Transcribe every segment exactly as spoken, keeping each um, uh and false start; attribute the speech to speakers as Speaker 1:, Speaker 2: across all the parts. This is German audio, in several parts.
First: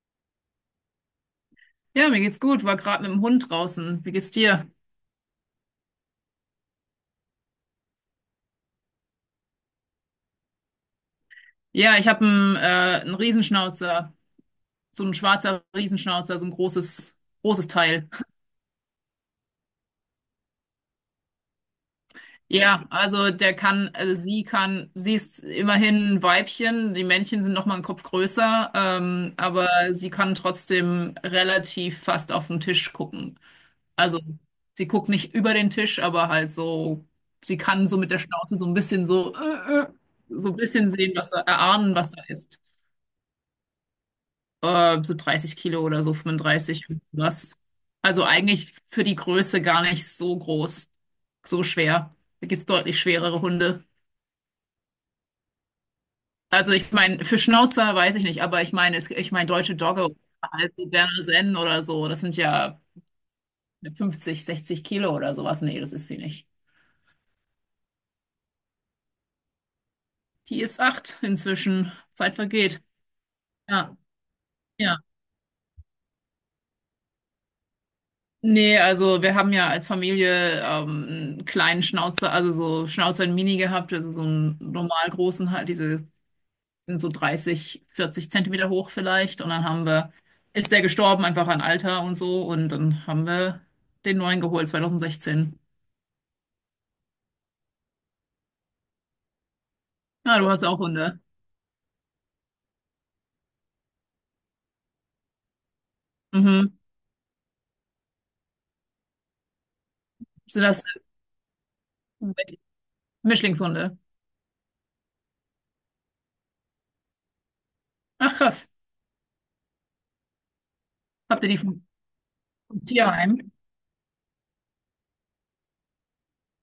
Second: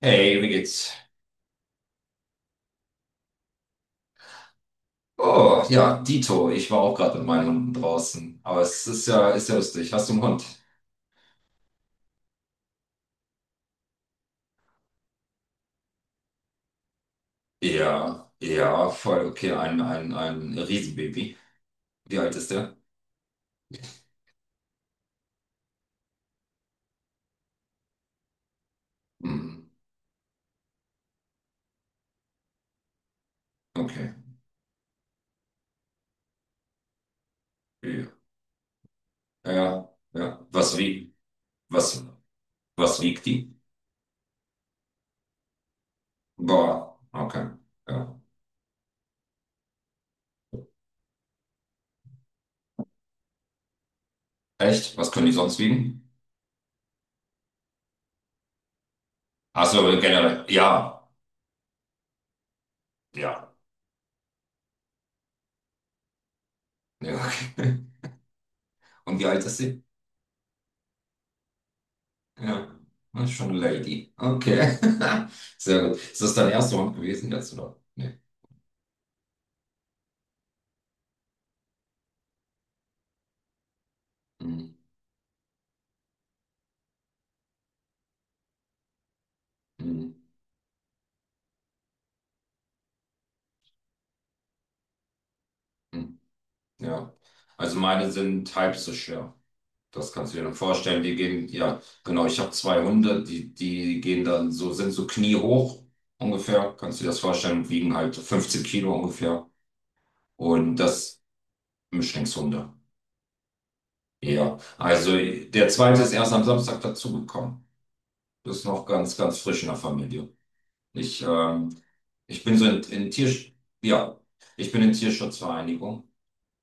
Speaker 1: Hey, wie geht's?
Speaker 2: Ja, mir geht's gut. War gerade mit dem Hund draußen. Wie geht's dir?
Speaker 1: Oh, ja, Dito, ich war auch gerade mit meinen Hunden draußen. Aber es ist ja, ist ja lustig. Hast du einen Hund?
Speaker 2: Ja, ich habe einen, äh, einen Riesenschnauzer. So ein schwarzer Riesenschnauzer, so ein großes, großes Teil.
Speaker 1: Ja, ja, voll okay. Ein, ein, ein Riesenbaby. Wie alt ist der?
Speaker 2: Ja, also der kann, also sie kann, sie ist immerhin ein Weibchen. Die Männchen sind noch mal einen Kopf größer, ähm,
Speaker 1: Hm,
Speaker 2: aber sie kann trotzdem relativ fast auf den Tisch gucken.
Speaker 1: okay.
Speaker 2: Also sie guckt nicht über den Tisch, aber halt so, sie kann so
Speaker 1: Ja,
Speaker 2: mit der Schnauze so ein bisschen so, äh, äh,
Speaker 1: ja. ja.
Speaker 2: so ein
Speaker 1: Was
Speaker 2: bisschen sehen,
Speaker 1: wiegt,
Speaker 2: was da, erahnen,
Speaker 1: was,
Speaker 2: was da ist.
Speaker 1: was wiegt die?
Speaker 2: Äh, so 30 Kilo oder so, fünfunddreißig,
Speaker 1: Boah, okay.
Speaker 2: was.
Speaker 1: Ja.
Speaker 2: Also eigentlich für die Größe gar nicht so groß, so schwer. Da gibt's deutlich schwerere Hunde.
Speaker 1: Echt? Was können die sonst wiegen?
Speaker 2: Also ich meine, für Schnauzer weiß ich nicht, aber ich meine, es- ich meine
Speaker 1: Ach
Speaker 2: deutsche
Speaker 1: so,
Speaker 2: Dogge oder
Speaker 1: generell.
Speaker 2: halt
Speaker 1: Ja,
Speaker 2: Berner Sennen oder so, das sind ja
Speaker 1: ja.
Speaker 2: fünfzig, 60 Kilo oder sowas. Nee, das ist sie nicht.
Speaker 1: Ja, okay. Und wie alt ist sie?
Speaker 2: Die ist acht inzwischen. Zeit
Speaker 1: Ja,
Speaker 2: vergeht.
Speaker 1: das ist schon eine
Speaker 2: Ja,
Speaker 1: Lady. Okay.
Speaker 2: ja.
Speaker 1: Sehr gut. Ist das dein erster Hund gewesen jetzt, oder? Nee.
Speaker 2: Nee, also wir haben ja als Familie ähm, einen kleinen Schnauzer, also so Schnauzer in Mini gehabt, also so einen
Speaker 1: Hm,
Speaker 2: normal großen halt, diese sind so dreißig, 40 Zentimeter hoch vielleicht. Und dann haben
Speaker 1: hm,
Speaker 2: wir, ist der gestorben, einfach an Alter und so. Und dann haben wir den neuen geholt, zwanzig sechzehn.
Speaker 1: hm. Ja. Also meine sind halb so schwer. Das kannst du
Speaker 2: Ah,
Speaker 1: dir
Speaker 2: du
Speaker 1: dann
Speaker 2: hast auch
Speaker 1: vorstellen. Die
Speaker 2: Hunde.
Speaker 1: gehen, ja, genau, ich habe zwei Hunde, die, die gehen dann so, sind so kniehoch ungefähr.
Speaker 2: Mhm.
Speaker 1: Kannst du dir das vorstellen? Wiegen halt fünfzehn Kilo ungefähr.
Speaker 2: Sind
Speaker 1: Und
Speaker 2: das
Speaker 1: das Mischlingshunde.
Speaker 2: Mischlingshunde?
Speaker 1: Ja. Also der zweite ist erst am Samstag dazugekommen.
Speaker 2: Ach
Speaker 1: Ist
Speaker 2: krass.
Speaker 1: noch ganz, ganz frisch in der Familie. Ich,
Speaker 2: Habt ihr die
Speaker 1: ähm,
Speaker 2: vom
Speaker 1: ich bin so in,
Speaker 2: vom
Speaker 1: in Tier,
Speaker 2: Tierheim?
Speaker 1: ja, ich bin in Tierschutzvereinigung.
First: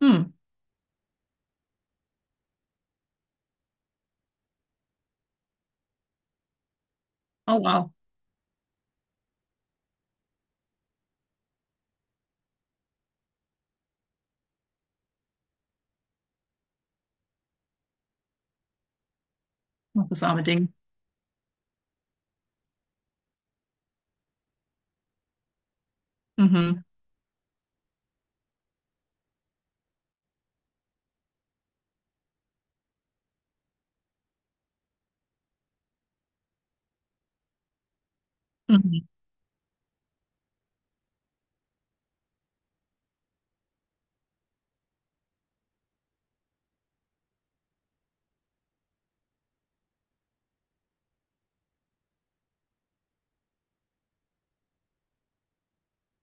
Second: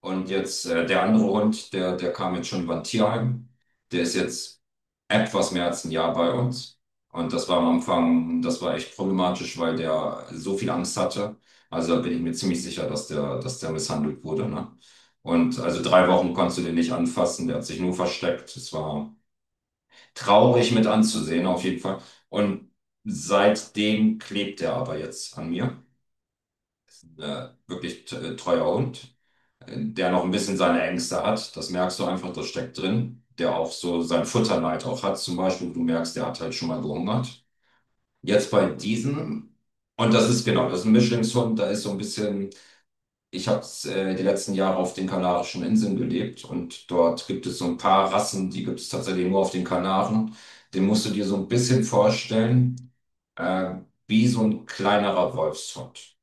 Speaker 1: Und
Speaker 2: Hm.
Speaker 1: jetzt äh, der andere Hund, der, der kam jetzt schon über ein Tierheim. Der ist jetzt etwas mehr als ein Jahr bei uns. Und das
Speaker 2: Oh
Speaker 1: war am
Speaker 2: wow.
Speaker 1: Anfang, das war echt problematisch, weil der so viel Angst hatte. Also da bin ich mir ziemlich sicher, dass der, dass der misshandelt wurde, ne? Und also drei Wochen konntest du den nicht anfassen, der hat sich nur versteckt. Es war
Speaker 2: Ach, das arme
Speaker 1: traurig
Speaker 2: Ding.
Speaker 1: mit anzusehen, auf jeden Fall. Und seitdem klebt er aber jetzt an mir.
Speaker 2: Mhm.
Speaker 1: Äh, wirklich t- äh, treuer Hund, äh, der noch ein bisschen seine Ängste hat. Das merkst du einfach, das steckt drin. Der auch so sein Futterneid auch hat. Zum Beispiel, du merkst, der hat halt schon mal gehungert. Jetzt bei
Speaker 2: Mhm.
Speaker 1: diesem, und das ist genau, das ist ein Mischlingshund, da ist so ein bisschen. Ich habe äh, die letzten Jahre auf den Kanarischen Inseln gelebt und dort gibt es so ein paar Rassen, die gibt es tatsächlich nur auf den Kanaren. Den musst du dir so ein bisschen vorstellen, äh, wie so ein kleinerer Wolfshund.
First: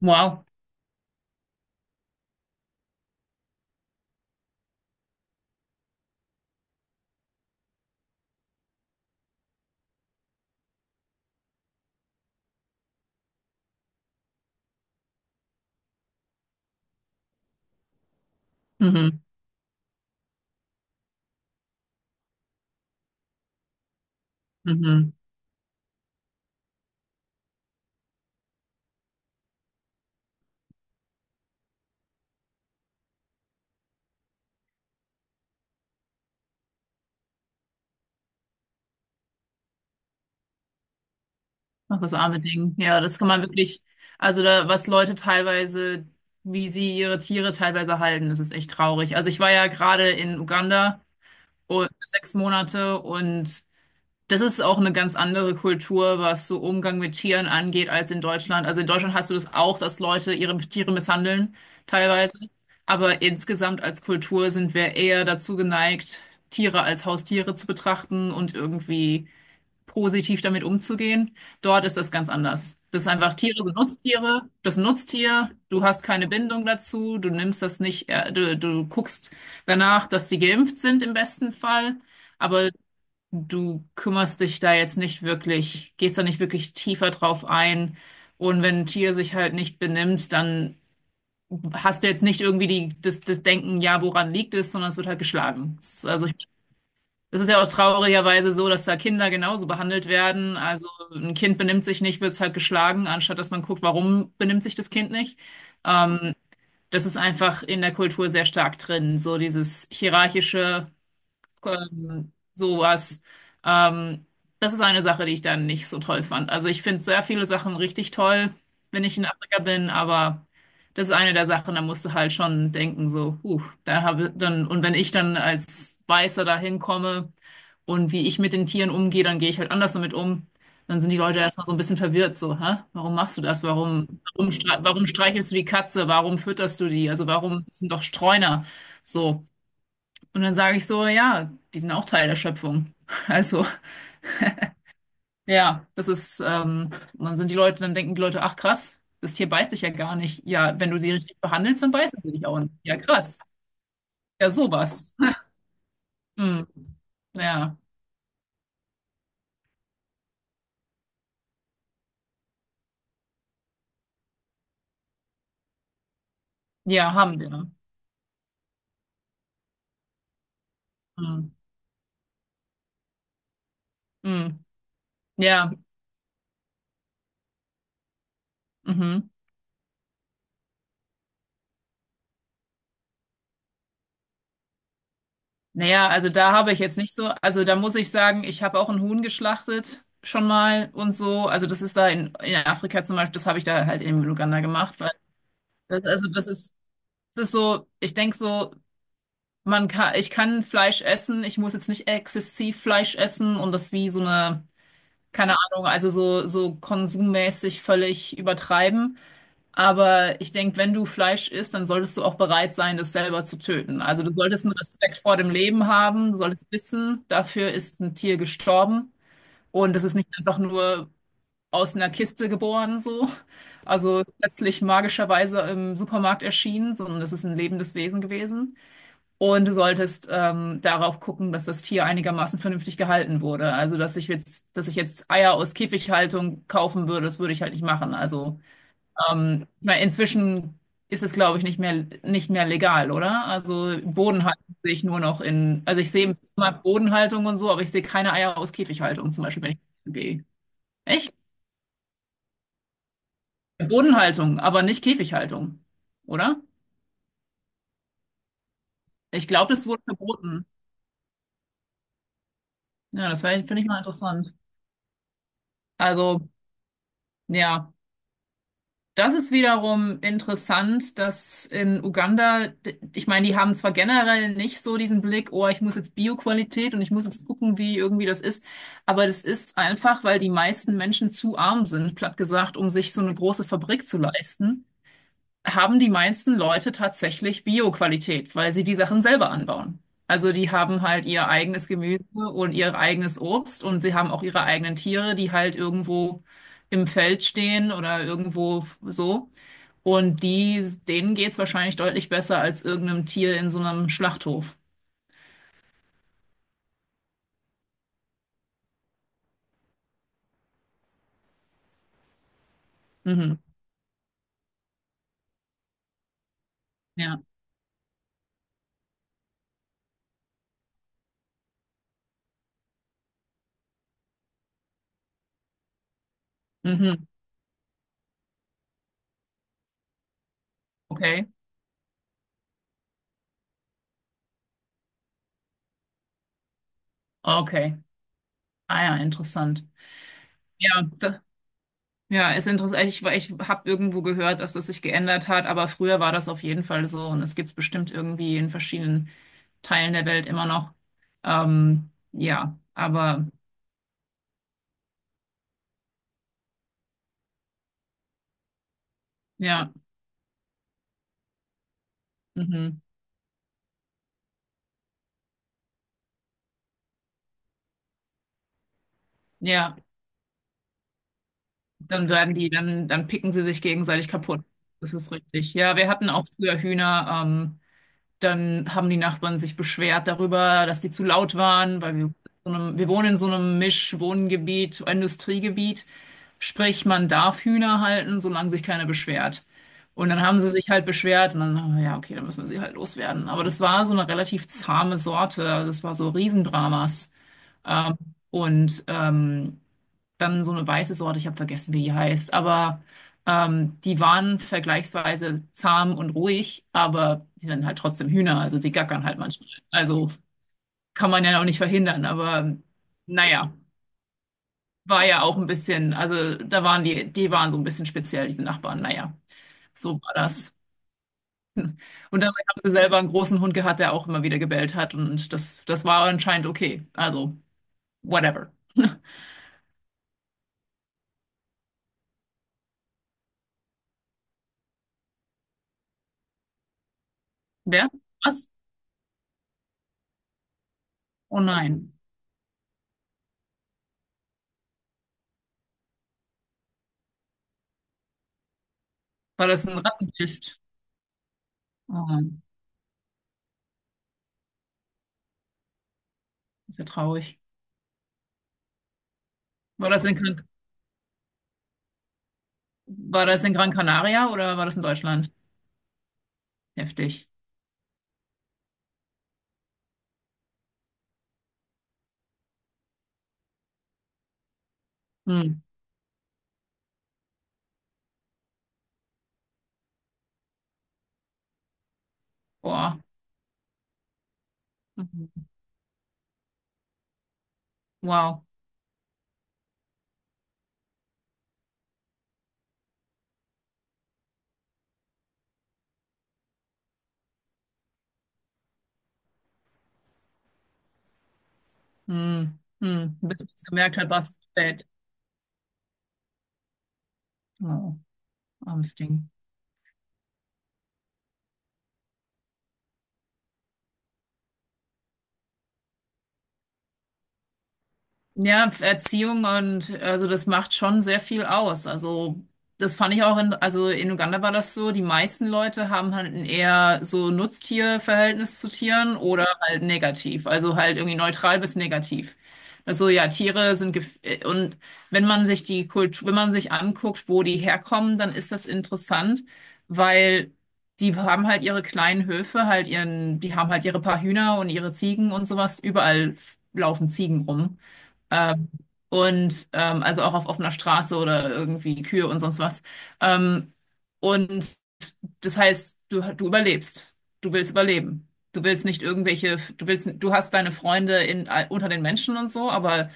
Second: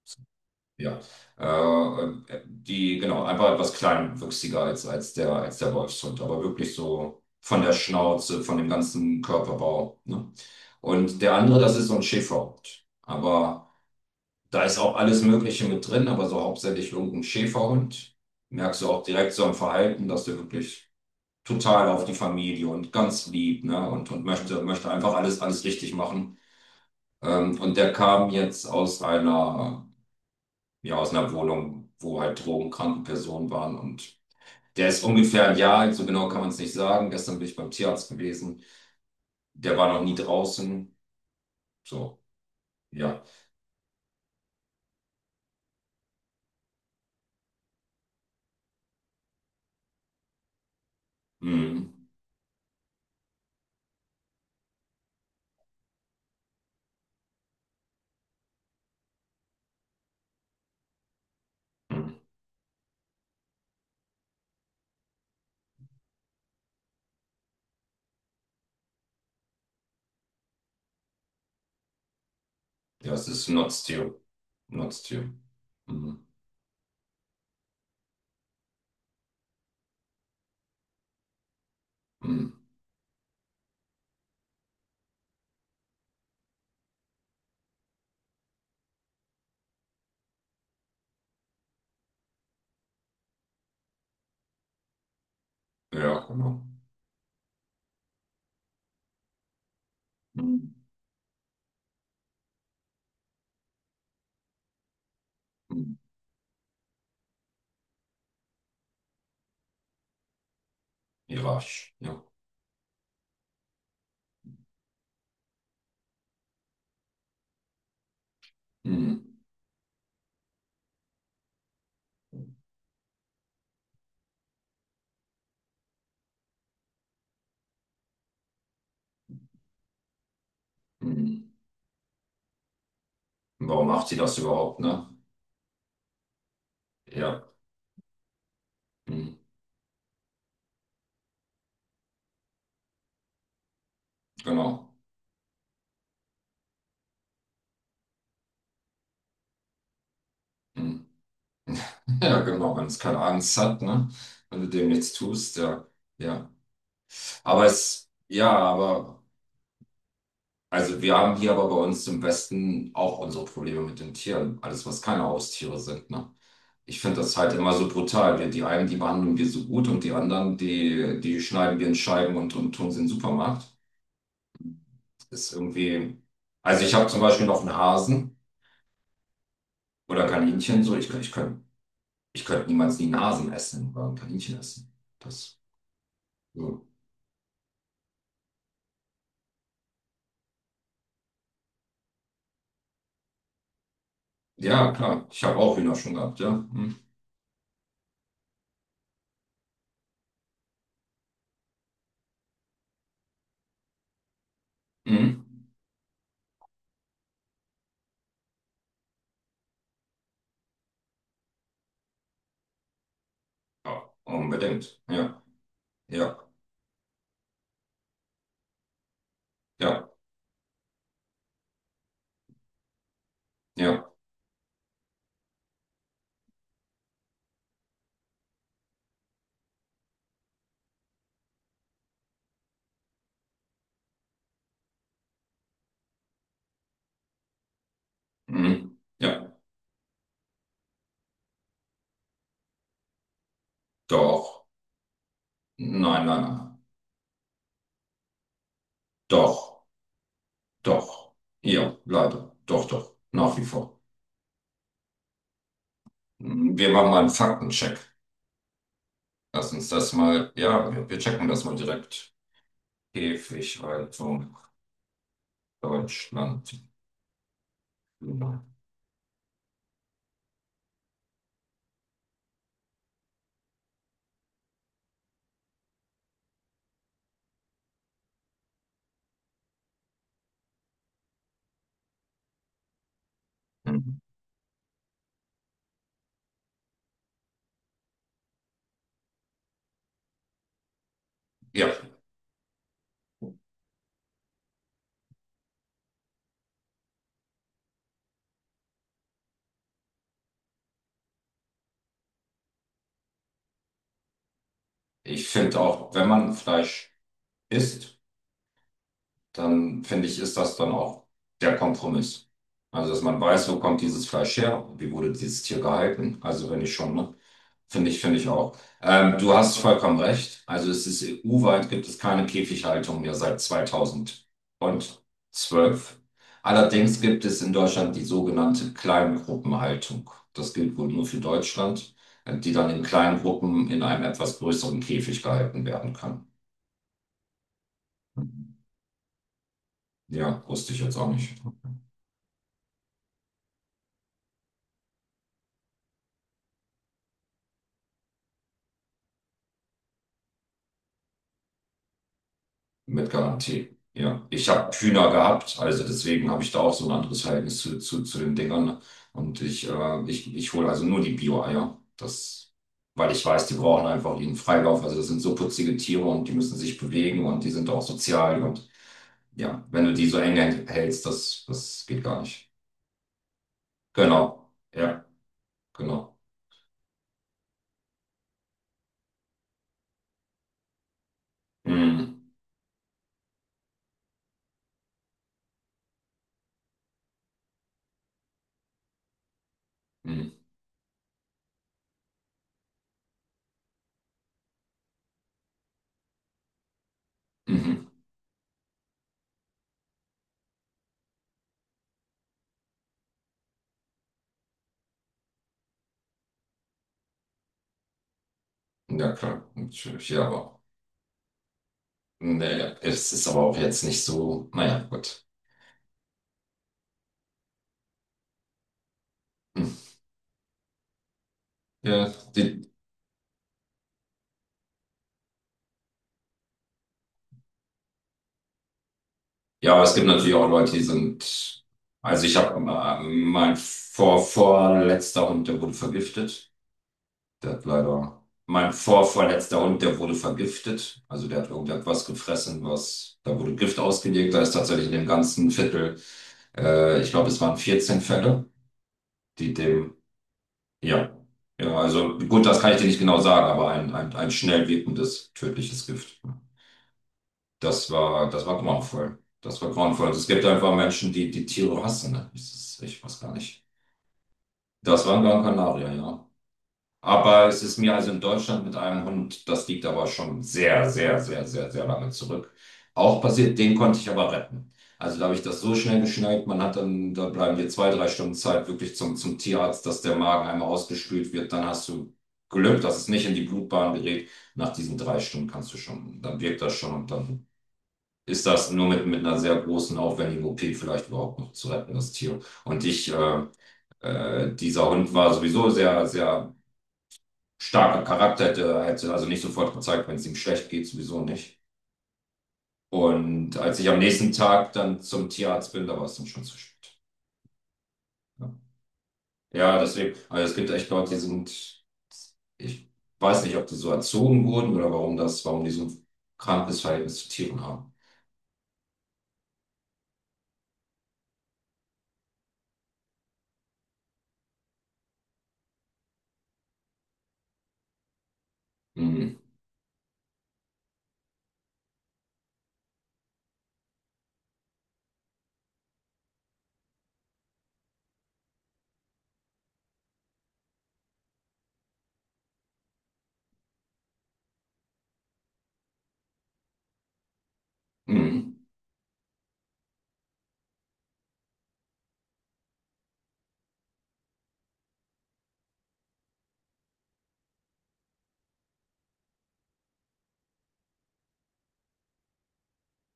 Speaker 2: Wow.
Speaker 1: Ja, äh, äh, die, genau, einfach etwas kleinwüchsiger als, als der, als der Wolfshund, aber wirklich so von der Schnauze, von dem ganzen Körperbau, ne? Und der andere, das ist so ein Schäferhund. Aber da ist auch alles Mögliche mit drin, aber so hauptsächlich irgendein Schäferhund. Merkst du auch
Speaker 2: Mhm.
Speaker 1: direkt so am Verhalten, dass der wirklich total auf die Familie und ganz lieb, ne? Und, und möchte, möchte einfach
Speaker 2: Mhm.
Speaker 1: alles, alles richtig machen. Ähm, und der kam jetzt aus einer, ja, aus einer Wohnung, wo halt drogenkranke Personen waren. Und der ist ungefähr ein Jahr alt, so genau kann man es nicht sagen. Gestern bin ich beim Tierarzt gewesen. Der war noch nie draußen.
Speaker 2: Ach, das
Speaker 1: So,
Speaker 2: arme Ding. Ja, das
Speaker 1: ja.
Speaker 2: kann man wirklich, also da, was Leute teilweise, wie sie ihre Tiere teilweise halten, das ist echt traurig. Also ich war ja gerade in Uganda und
Speaker 1: Mhm.
Speaker 2: sechs Monate, und das ist auch eine ganz andere Kultur, was so Umgang mit Tieren angeht, als in Deutschland. Also in Deutschland hast du das auch, dass Leute ihre Tiere misshandeln,
Speaker 1: Mhm.
Speaker 2: teilweise. Aber insgesamt als Kultur sind wir eher dazu geneigt, Tiere als Haustiere zu betrachten und irgendwie positiv damit umzugehen. Dort ist das ganz anders. Das ist
Speaker 1: Ja, es
Speaker 2: einfach,
Speaker 1: ist ein
Speaker 2: Tiere sind
Speaker 1: Nutztier.
Speaker 2: Nutztiere, das ist ein
Speaker 1: Nutztier.
Speaker 2: Nutztier, du hast
Speaker 1: Mhm.
Speaker 2: keine Bindung dazu, du nimmst das nicht, äh, du, du guckst danach, dass sie geimpft sind im besten Fall,
Speaker 1: Mhm.
Speaker 2: aber du kümmerst dich da jetzt nicht wirklich, gehst da nicht wirklich tiefer drauf ein. Und wenn ein Tier sich halt nicht benimmt, dann hast du jetzt nicht irgendwie die, das, das Denken, ja, woran liegt es, sondern es wird halt geschlagen. Es-
Speaker 1: Ja,
Speaker 2: Also ich
Speaker 1: genau.
Speaker 2: das ist ja auch traurigerweise so, dass da Kinder genauso behandelt werden.
Speaker 1: Mhm.
Speaker 2: Also ein Kind benimmt sich nicht, wird es halt geschlagen, anstatt dass man guckt, warum benimmt sich das Kind nicht.
Speaker 1: Mhm.
Speaker 2: Ähm, Das ist einfach in der Kultur sehr stark drin. So dieses hierarchische,
Speaker 1: Hierarchisch, ja.
Speaker 2: ähm, sowas. Ähm, Das ist eine Sache, die ich dann nicht so toll fand. Also ich finde sehr viele Sachen richtig toll, wenn ich in
Speaker 1: Mhm.
Speaker 2: Afrika bin, aber das ist eine der Sachen, da musst du halt schon denken, so, huh, da habe dann, und wenn ich dann als Weißer da hinkomme und wie ich mit den Tieren umgehe, dann gehe ich halt anders damit um. Dann sind die Leute
Speaker 1: Mhm.
Speaker 2: erstmal so ein bisschen verwirrt, so, hä? Warum machst du das?
Speaker 1: Warum macht sie
Speaker 2: Warum,
Speaker 1: das
Speaker 2: warum,
Speaker 1: überhaupt,
Speaker 2: stre- warum
Speaker 1: ne?
Speaker 2: streichelst du die Katze? Warum fütterst du die? Also
Speaker 1: Ja,
Speaker 2: warum, das sind doch Streuner?
Speaker 1: mhm.
Speaker 2: So. Und dann sage ich so, ja, die sind auch Teil der Schöpfung. Also,
Speaker 1: Genau.
Speaker 2: ja, das ist, ähm, und dann sind die Leute, dann denken die Leute, ach krass, das Tier beißt dich ja gar nicht. Ja, wenn
Speaker 1: Mhm.
Speaker 2: du sie richtig behandelst, dann beißen sie
Speaker 1: Ja,
Speaker 2: dich auch nicht.
Speaker 1: genau, wenn
Speaker 2: Ja,
Speaker 1: es keine
Speaker 2: krass.
Speaker 1: Angst hat, ne?
Speaker 2: Ja,
Speaker 1: Wenn du dem nichts
Speaker 2: sowas.
Speaker 1: tust, ja. Ja.
Speaker 2: Hm.
Speaker 1: Aber
Speaker 2: Ja,
Speaker 1: es, ja, aber, also wir haben hier aber bei uns im Westen auch unsere Probleme mit den Tieren. Alles, was keine Haustiere sind, ne? Ich
Speaker 2: ja,
Speaker 1: finde das
Speaker 2: haben
Speaker 1: halt
Speaker 2: wir.
Speaker 1: immer so brutal. Wir, die einen, die behandeln wir so gut und die anderen, die, die
Speaker 2: Hm.
Speaker 1: schneiden wir in Scheiben und, und tun sie in den Supermarkt.
Speaker 2: Hm.
Speaker 1: Ist
Speaker 2: Ja,
Speaker 1: irgendwie. Also ich habe zum Beispiel noch einen Hasen
Speaker 2: mhm.
Speaker 1: oder Kaninchen. So, ich, ich könnte ich könnt niemals nie einen Hasen essen oder ein Kaninchen essen. Das.
Speaker 2: Naja, also da habe ich
Speaker 1: So.
Speaker 2: jetzt nicht so, also da muss ich sagen, ich habe auch ein Huhn geschlachtet schon mal und so. Also das ist da in, in Afrika zum Beispiel, das habe ich da halt in Uganda
Speaker 1: Ja,
Speaker 2: gemacht, weil
Speaker 1: klar. Ich habe auch Hühner
Speaker 2: das,
Speaker 1: schon
Speaker 2: also
Speaker 1: gehabt,
Speaker 2: das
Speaker 1: ja.
Speaker 2: ist,
Speaker 1: Mhm.
Speaker 2: es ist so, ich denke so, man kann, ich kann Fleisch essen, ich muss jetzt nicht exzessiv Fleisch essen und das wie so eine,
Speaker 1: Mhm.
Speaker 2: keine Ahnung, also so, so konsummäßig völlig übertreiben. Aber ich denke, wenn du Fleisch isst, dann solltest du auch bereit sein, das selber zu töten.
Speaker 1: Ja,
Speaker 2: Also du solltest einen
Speaker 1: unbedingt.
Speaker 2: Respekt vor
Speaker 1: Ja,
Speaker 2: dem Leben haben,
Speaker 1: ja,
Speaker 2: du solltest wissen, dafür ist ein Tier gestorben und das
Speaker 1: ja,
Speaker 2: ist nicht einfach nur aus einer Kiste geboren, so.
Speaker 1: ja.
Speaker 2: Also plötzlich magischerweise im Supermarkt erschienen, sondern das ist ein lebendes Wesen gewesen. Und du solltest ähm, darauf gucken, dass das Tier einigermaßen vernünftig gehalten wurde. Also, dass ich jetzt, dass ich jetzt Eier aus Käfighaltung kaufen würde, das würde ich halt nicht machen. Also,
Speaker 1: Mhm. Ja,
Speaker 2: ähm, weil inzwischen ist es, glaube ich, nicht mehr, nicht mehr legal, oder? Also,
Speaker 1: doch.
Speaker 2: Bodenhaltung sehe ich nur noch in, also ich
Speaker 1: Nein, nein,
Speaker 2: sehe immer
Speaker 1: nein.
Speaker 2: Bodenhaltung und so, aber ich sehe keine Eier aus Käfighaltung, zum Beispiel, wenn ich
Speaker 1: Doch,
Speaker 2: gehe.
Speaker 1: doch.
Speaker 2: Echt?
Speaker 1: Ja, leider. Doch, doch. Nach wie vor.
Speaker 2: Bodenhaltung, aber nicht Käfighaltung, oder?
Speaker 1: Mhm. Wir machen mal einen Faktencheck.
Speaker 2: Ich
Speaker 1: Lass
Speaker 2: glaube, das
Speaker 1: uns
Speaker 2: wurde
Speaker 1: das mal,
Speaker 2: verboten.
Speaker 1: ja, wir, wir checken das mal direkt.
Speaker 2: Ja, das wäre, finde ich, mal interessant.
Speaker 1: Käfighaltung.
Speaker 2: Also,
Speaker 1: Deutschland.
Speaker 2: ja.
Speaker 1: Mhm.
Speaker 2: Das ist wiederum interessant, dass in Uganda, d- ich meine, die haben zwar generell nicht so diesen Blick, oh, ich muss jetzt Bioqualität und ich muss jetzt gucken, wie irgendwie das ist, aber das ist einfach, weil die meisten Menschen zu arm sind, platt gesagt, um sich so eine große Fabrik zu leisten, haben die meisten Leute tatsächlich Bioqualität, weil sie die Sachen selber anbauen. Also die haben halt ihr eigenes
Speaker 1: Ja,
Speaker 2: Gemüse und ihr eigenes Obst und sie haben auch ihre eigenen Tiere, die halt irgendwo im Feld stehen oder irgendwo f- so. Und die, denen geht's wahrscheinlich deutlich besser als irgendeinem Tier in so einem Schlachthof.
Speaker 1: ich finde auch, wenn man Fleisch isst, dann finde ich, ist das dann auch der Kompromiss. Also, dass man
Speaker 2: Mhm.
Speaker 1: weiß, wo kommt dieses Fleisch her, wie wurde dieses Tier gehalten. Also, wenn ich schon, ne?
Speaker 2: Ja.
Speaker 1: Finde ich, finde ich auch. Ähm, du hast vollkommen recht. Also, es ist E U-weit gibt es keine Käfighaltung mehr seit zweitausendzwölf. Allerdings
Speaker 2: Mhm.
Speaker 1: gibt es in Deutschland die sogenannte Kleingruppenhaltung. Das gilt wohl nur für
Speaker 2: Okay.
Speaker 1: Deutschland, äh, die dann in kleinen Gruppen in einem etwas größeren Käfig gehalten werden kann.
Speaker 2: Okay. Ah ja, interessant.
Speaker 1: Ja, wusste ich
Speaker 2: Ja,
Speaker 1: jetzt auch
Speaker 2: da-
Speaker 1: nicht.
Speaker 2: ja, ist interessant. Ich, weil ich habe irgendwo gehört, dass das sich geändert hat, aber früher war das auf jeden Fall so und es gibt es bestimmt irgendwie in verschiedenen Teilen der Welt immer noch. Ähm, ja,
Speaker 1: Mit
Speaker 2: aber
Speaker 1: Garantie. Ja, ich habe Hühner gehabt, also deswegen habe ich da auch so ein anderes Verhältnis zu, zu, zu den Dingern. Und ich,
Speaker 2: ja,
Speaker 1: äh, ich, ich hole also nur die Bio-Eier. Das,
Speaker 2: mhm.
Speaker 1: weil ich weiß, die brauchen einfach ihren Freilauf. Also das sind so putzige Tiere und die müssen sich bewegen und die sind auch sozial. Und ja,
Speaker 2: Ja,
Speaker 1: wenn du die so eng hältst, das, das geht
Speaker 2: dann
Speaker 1: gar
Speaker 2: werden die,
Speaker 1: nicht.
Speaker 2: dann, dann picken sie sich gegenseitig kaputt.
Speaker 1: Genau.
Speaker 2: Das
Speaker 1: Ja,
Speaker 2: ist richtig. Ja, wir hatten
Speaker 1: genau.
Speaker 2: auch früher Hühner. Ähm, Dann haben die Nachbarn sich beschwert darüber, dass die zu laut waren, weil wir,
Speaker 1: Mhm.
Speaker 2: so einem, wir wohnen in so einem Mischwohngebiet, Industriegebiet. Sprich, man darf Hühner halten, solange sich keiner beschwert. Und dann
Speaker 1: Mhm.
Speaker 2: haben sie sich halt beschwert und dann, ja, okay, dann müssen wir sie halt loswerden. Aber das war so eine relativ zahme Sorte. Also das war so Riesendramas.
Speaker 1: Mhm.
Speaker 2: Ähm, und ähm, dann so eine weiße Sorte, ich habe vergessen, wie die heißt, aber ähm, die waren vergleichsweise zahm und ruhig, aber sie werden halt trotzdem Hühner, also sie gackern
Speaker 1: Ja,
Speaker 2: halt manchmal.
Speaker 1: klar. Natürlich,
Speaker 2: Also
Speaker 1: ja, aber.
Speaker 2: kann man ja auch nicht verhindern, aber
Speaker 1: Naja, es ist aber
Speaker 2: naja,
Speaker 1: auch jetzt nicht so. Naja,
Speaker 2: war ja
Speaker 1: gut.
Speaker 2: auch ein bisschen, also da waren die, die waren so ein bisschen speziell, diese Nachbarn, naja,
Speaker 1: Mhm.
Speaker 2: so war das.
Speaker 1: Ja,
Speaker 2: Und dabei haben sie
Speaker 1: die,
Speaker 2: selber einen großen Hund gehabt, der auch immer wieder gebellt hat und das, das war anscheinend okay, also whatever.
Speaker 1: ja, aber es gibt natürlich auch Leute, die sind. Also ich habe äh, mein vor vorletzter Hund, der wurde vergiftet. Der hat
Speaker 2: Wer?
Speaker 1: leider.
Speaker 2: Was?
Speaker 1: Mein vorvorletzter Hund, der wurde vergiftet. Also der
Speaker 2: Oh
Speaker 1: hat
Speaker 2: nein,
Speaker 1: irgendetwas gefressen, was. Da wurde Gift ausgelegt. Da ist tatsächlich in dem ganzen Viertel, äh, ich glaube, es waren vierzehn Fälle,
Speaker 2: war
Speaker 1: die
Speaker 2: das ein
Speaker 1: dem.
Speaker 2: Rattengift?
Speaker 1: Ja. Ja, also
Speaker 2: Oh.
Speaker 1: gut, das kann ich dir nicht genau sagen, aber ein, ein, ein schnell wirkendes, tödliches Gift.
Speaker 2: Ist ja traurig.
Speaker 1: Das war, das war grauenvoll. Das war
Speaker 2: War das
Speaker 1: grauenvoll.
Speaker 2: in
Speaker 1: Und es gibt
Speaker 2: Gran
Speaker 1: einfach Menschen, die die Tiere hassen. Ne? Das ist, ich weiß
Speaker 2: War
Speaker 1: gar
Speaker 2: das in
Speaker 1: nicht.
Speaker 2: Gran Canaria oder war das in
Speaker 1: Das war in
Speaker 2: Deutschland?
Speaker 1: Gran Canaria, ja.
Speaker 2: Heftig.
Speaker 1: Aber es ist mir also in Deutschland mit einem Hund, das liegt aber schon sehr, sehr, sehr, sehr, sehr lange zurück. Auch passiert, den konnte ich aber retten. Also da habe ich
Speaker 2: Hm.
Speaker 1: das so schnell geschnallt, man hat dann, da bleiben dir zwei, drei Stunden Zeit wirklich zum, zum Tierarzt, dass der Magen einmal ausgespült wird. Dann hast du Glück, dass
Speaker 2: Boah.
Speaker 1: es nicht in die Blutbahn gerät. Nach diesen drei
Speaker 2: Mhm.
Speaker 1: Stunden kannst du schon, dann wirkt das schon und dann
Speaker 2: Wow.
Speaker 1: ist das nur mit, mit einer sehr großen, aufwendigen O P vielleicht überhaupt noch zu retten, das Tier. Und ich, äh, äh, dieser Hund war sowieso sehr, sehr starker Charakter, hätte, hätte also nicht sofort gezeigt, wenn es ihm schlecht geht, sowieso nicht.
Speaker 2: Hm. Hm. Bis man
Speaker 1: Und
Speaker 2: es
Speaker 1: als ich
Speaker 2: gemerkt
Speaker 1: am
Speaker 2: hat, war
Speaker 1: nächsten
Speaker 2: es
Speaker 1: Tag
Speaker 2: spät.
Speaker 1: dann zum Tierarzt bin, da war es dann schon zu spät.
Speaker 2: Oh,
Speaker 1: Ja,
Speaker 2: armes Ding.
Speaker 1: ja deswegen, also es gibt echt Leute, die sind, ich weiß nicht, ob die so erzogen wurden oder warum das, warum die so ein krankes Verhältnis zu Tieren haben.
Speaker 2: Ja, Erziehung und also das macht schon sehr viel aus. Also das fand ich auch in, also in Uganda war das so, die meisten Leute haben halt ein eher so Nutztierverhältnis zu Tieren
Speaker 1: Mhm.
Speaker 2: oder halt negativ, also halt irgendwie neutral bis negativ. Also ja, Tiere sind gef äh, und wenn man sich die Kultur, wenn man sich anguckt, wo die herkommen, dann ist das interessant, weil die haben halt ihre kleinen Höfe, halt ihren, die haben halt ihre paar Hühner und ihre Ziegen und sowas, überall laufen Ziegen rum.
Speaker 1: Mhm.
Speaker 2: Ähm, und ähm, also auch auf offener Straße oder irgendwie Kühe und sonst was. Ähm, und das heißt, du, du überlebst. Du willst überleben. Du willst nicht irgendwelche, du willst, du hast deine Freunde in, unter den Menschen und so, aber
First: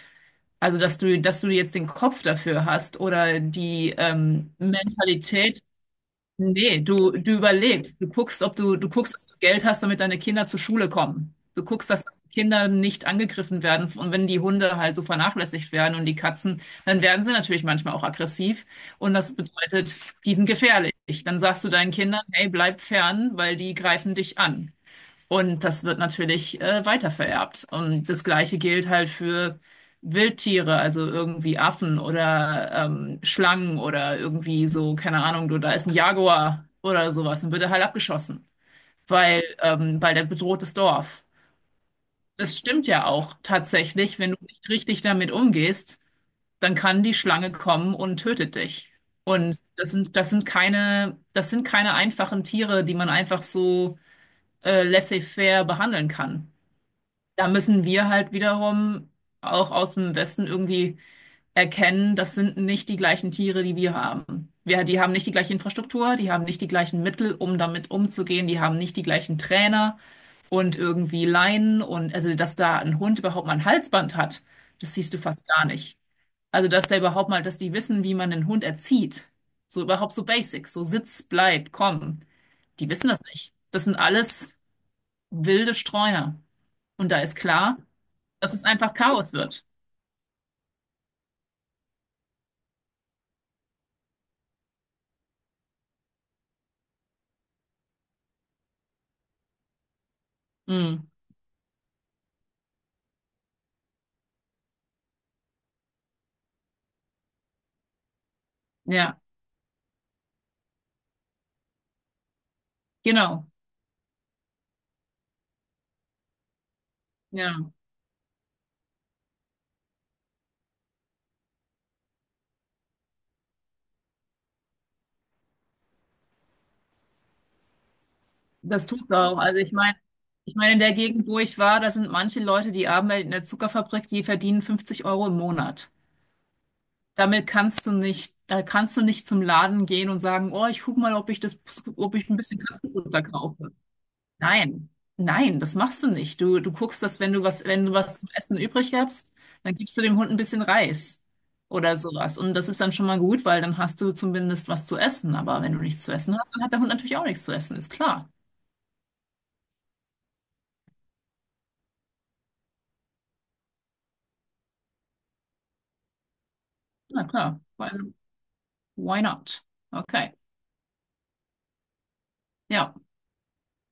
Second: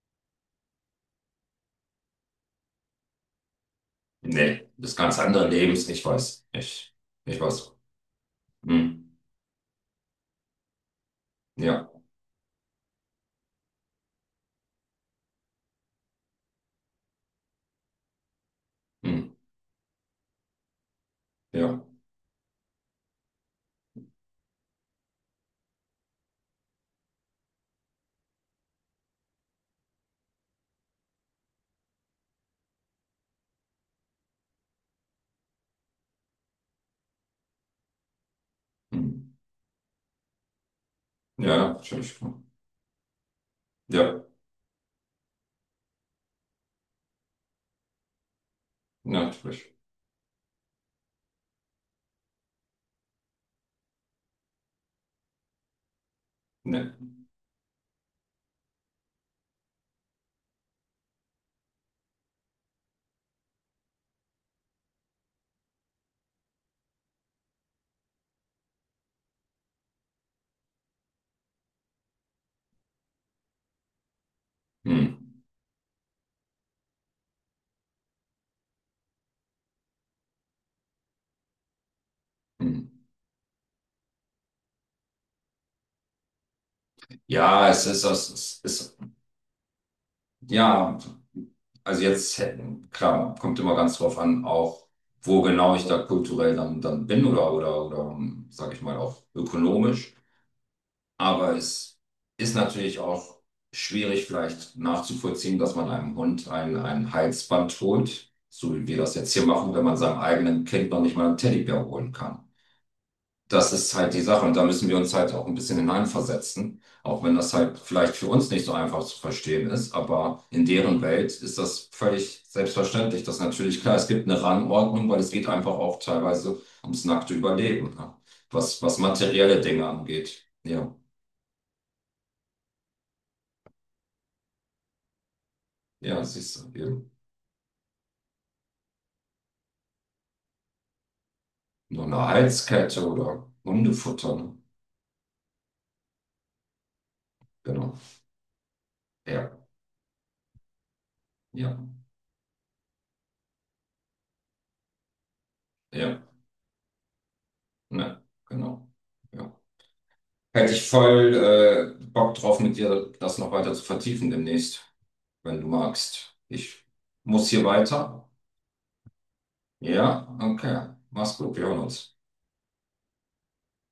Speaker 2: also, dass du, dass du jetzt den Kopf dafür hast oder die ähm,
Speaker 1: Nee, das ganz andere
Speaker 2: Mentalität.
Speaker 1: Lebens, ich weiß.
Speaker 2: Nee,
Speaker 1: Ich,
Speaker 2: du, du
Speaker 1: ich weiß.
Speaker 2: überlebst. Du guckst, ob du, du guckst,
Speaker 1: Hm.
Speaker 2: dass du Geld hast, damit deine Kinder zur Schule kommen. Du
Speaker 1: Ja,
Speaker 2: guckst, dass Kinder nicht angegriffen werden. Und wenn die Hunde halt so vernachlässigt werden und die Katzen, dann werden sie natürlich manchmal auch aggressiv. Und
Speaker 1: hm.
Speaker 2: das bedeutet, die sind gefährlich. Dann sagst du
Speaker 1: ja,
Speaker 2: deinen Kindern, hey, bleib fern, weil die greifen dich an. Und das wird natürlich äh, weitervererbt. Und das Gleiche gilt halt für Wildtiere, also irgendwie Affen oder ähm, Schlangen oder irgendwie so, keine Ahnung, du, da ist ein Jaguar oder sowas und wird er halt abgeschossen,
Speaker 1: hm.
Speaker 2: weil, ähm, weil der bedroht das Dorf.
Speaker 1: Ja, natürlich.
Speaker 2: Das stimmt ja auch tatsächlich,
Speaker 1: Ja,
Speaker 2: wenn du nicht richtig damit umgehst, dann kann die Schlange kommen und tötet dich. Und
Speaker 1: natürlich.
Speaker 2: das sind, das sind keine, das sind keine einfachen Tiere, die man einfach so äh, laissez-faire behandeln kann.
Speaker 1: Nee.
Speaker 2: Da müssen wir halt wiederum auch aus dem Westen irgendwie erkennen, das sind nicht die gleichen Tiere, die wir haben. Wir, die haben nicht die gleiche Infrastruktur, die haben nicht die gleichen Mittel, um damit umzugehen, die haben nicht die gleichen Trainer und irgendwie Leinen und also, dass da ein Hund überhaupt mal ein Halsband hat, das siehst du
Speaker 1: Hm.
Speaker 2: fast gar nicht. Also, dass der überhaupt mal, dass die wissen, wie man einen Hund erzieht. So überhaupt so Basics, so Sitz, bleib, komm.
Speaker 1: Hm.
Speaker 2: Die wissen das nicht. Das sind alles wilde Streuner. Und da ist
Speaker 1: Ja,
Speaker 2: klar,
Speaker 1: es ist, es
Speaker 2: dass
Speaker 1: ist,
Speaker 2: es
Speaker 1: es
Speaker 2: einfach
Speaker 1: ist,
Speaker 2: Chaos wird.
Speaker 1: ja, also jetzt, hätten- klar, kommt immer ganz drauf an, auch wo genau ich da kulturell dann, dann bin oder, oder, oder, sag ich mal, auch ökonomisch.
Speaker 2: Mhm.
Speaker 1: Aber es ist natürlich auch schwierig vielleicht nachzuvollziehen, dass man einem Hund ein, ein Halsband holt, so wie wir das
Speaker 2: Ja,
Speaker 1: jetzt hier machen, wenn man seinem eigenen Kind noch nicht mal einen Teddybär holen kann.
Speaker 2: genau.
Speaker 1: Das ist halt die Sache und da müssen wir uns halt auch ein bisschen hineinversetzen, auch wenn das
Speaker 2: Ja,
Speaker 1: halt vielleicht für uns nicht so einfach zu verstehen ist, aber in deren Welt ist das völlig selbstverständlich. Das ist natürlich klar, es gibt eine Rangordnung, weil es geht einfach auch teilweise ums nackte Überleben, ne? Was,
Speaker 2: das
Speaker 1: was
Speaker 2: tut's auch. Also
Speaker 1: materielle
Speaker 2: ich
Speaker 1: Dinge
Speaker 2: meine,
Speaker 1: angeht.
Speaker 2: ich meine, in der
Speaker 1: Ja.
Speaker 2: Gegend, wo ich war, da sind manche Leute, die arbeiten in der Zuckerfabrik, die verdienen fünfzig Euro im Monat.
Speaker 1: Ja, siehst du, eben.
Speaker 2: Damit kannst du nicht, da kannst du nicht zum Laden gehen und sagen, oh, ich guck mal, ob ich das,
Speaker 1: Nur
Speaker 2: ob
Speaker 1: eine
Speaker 2: ich ein bisschen
Speaker 1: Halskette
Speaker 2: Katzenfutter
Speaker 1: oder
Speaker 2: kaufe.
Speaker 1: Hundefutter, ne?
Speaker 2: Nein, nein, das machst du nicht. Du, du guckst, dass, wenn du was, wenn du
Speaker 1: Genau.
Speaker 2: was zum Essen übrig hast,
Speaker 1: Ja,
Speaker 2: dann gibst du dem Hund ein bisschen Reis
Speaker 1: ja,
Speaker 2: oder sowas. Und das ist dann schon mal gut, weil dann hast du zumindest was zu essen. Aber wenn du nichts zu
Speaker 1: ja,
Speaker 2: essen hast, dann hat der Hund natürlich auch nichts zu essen, ist
Speaker 1: ne,
Speaker 2: klar.
Speaker 1: genau. Ja. Hätte ich voll äh, Bock drauf, mit dir das noch weiter zu vertiefen demnächst, wenn du magst. Ich
Speaker 2: Na
Speaker 1: muss
Speaker 2: klar,
Speaker 1: hier
Speaker 2: weil
Speaker 1: weiter.
Speaker 2: why not?
Speaker 1: Ja,
Speaker 2: Okay,
Speaker 1: okay. Mach's gut, wir hören uns.
Speaker 2: ja.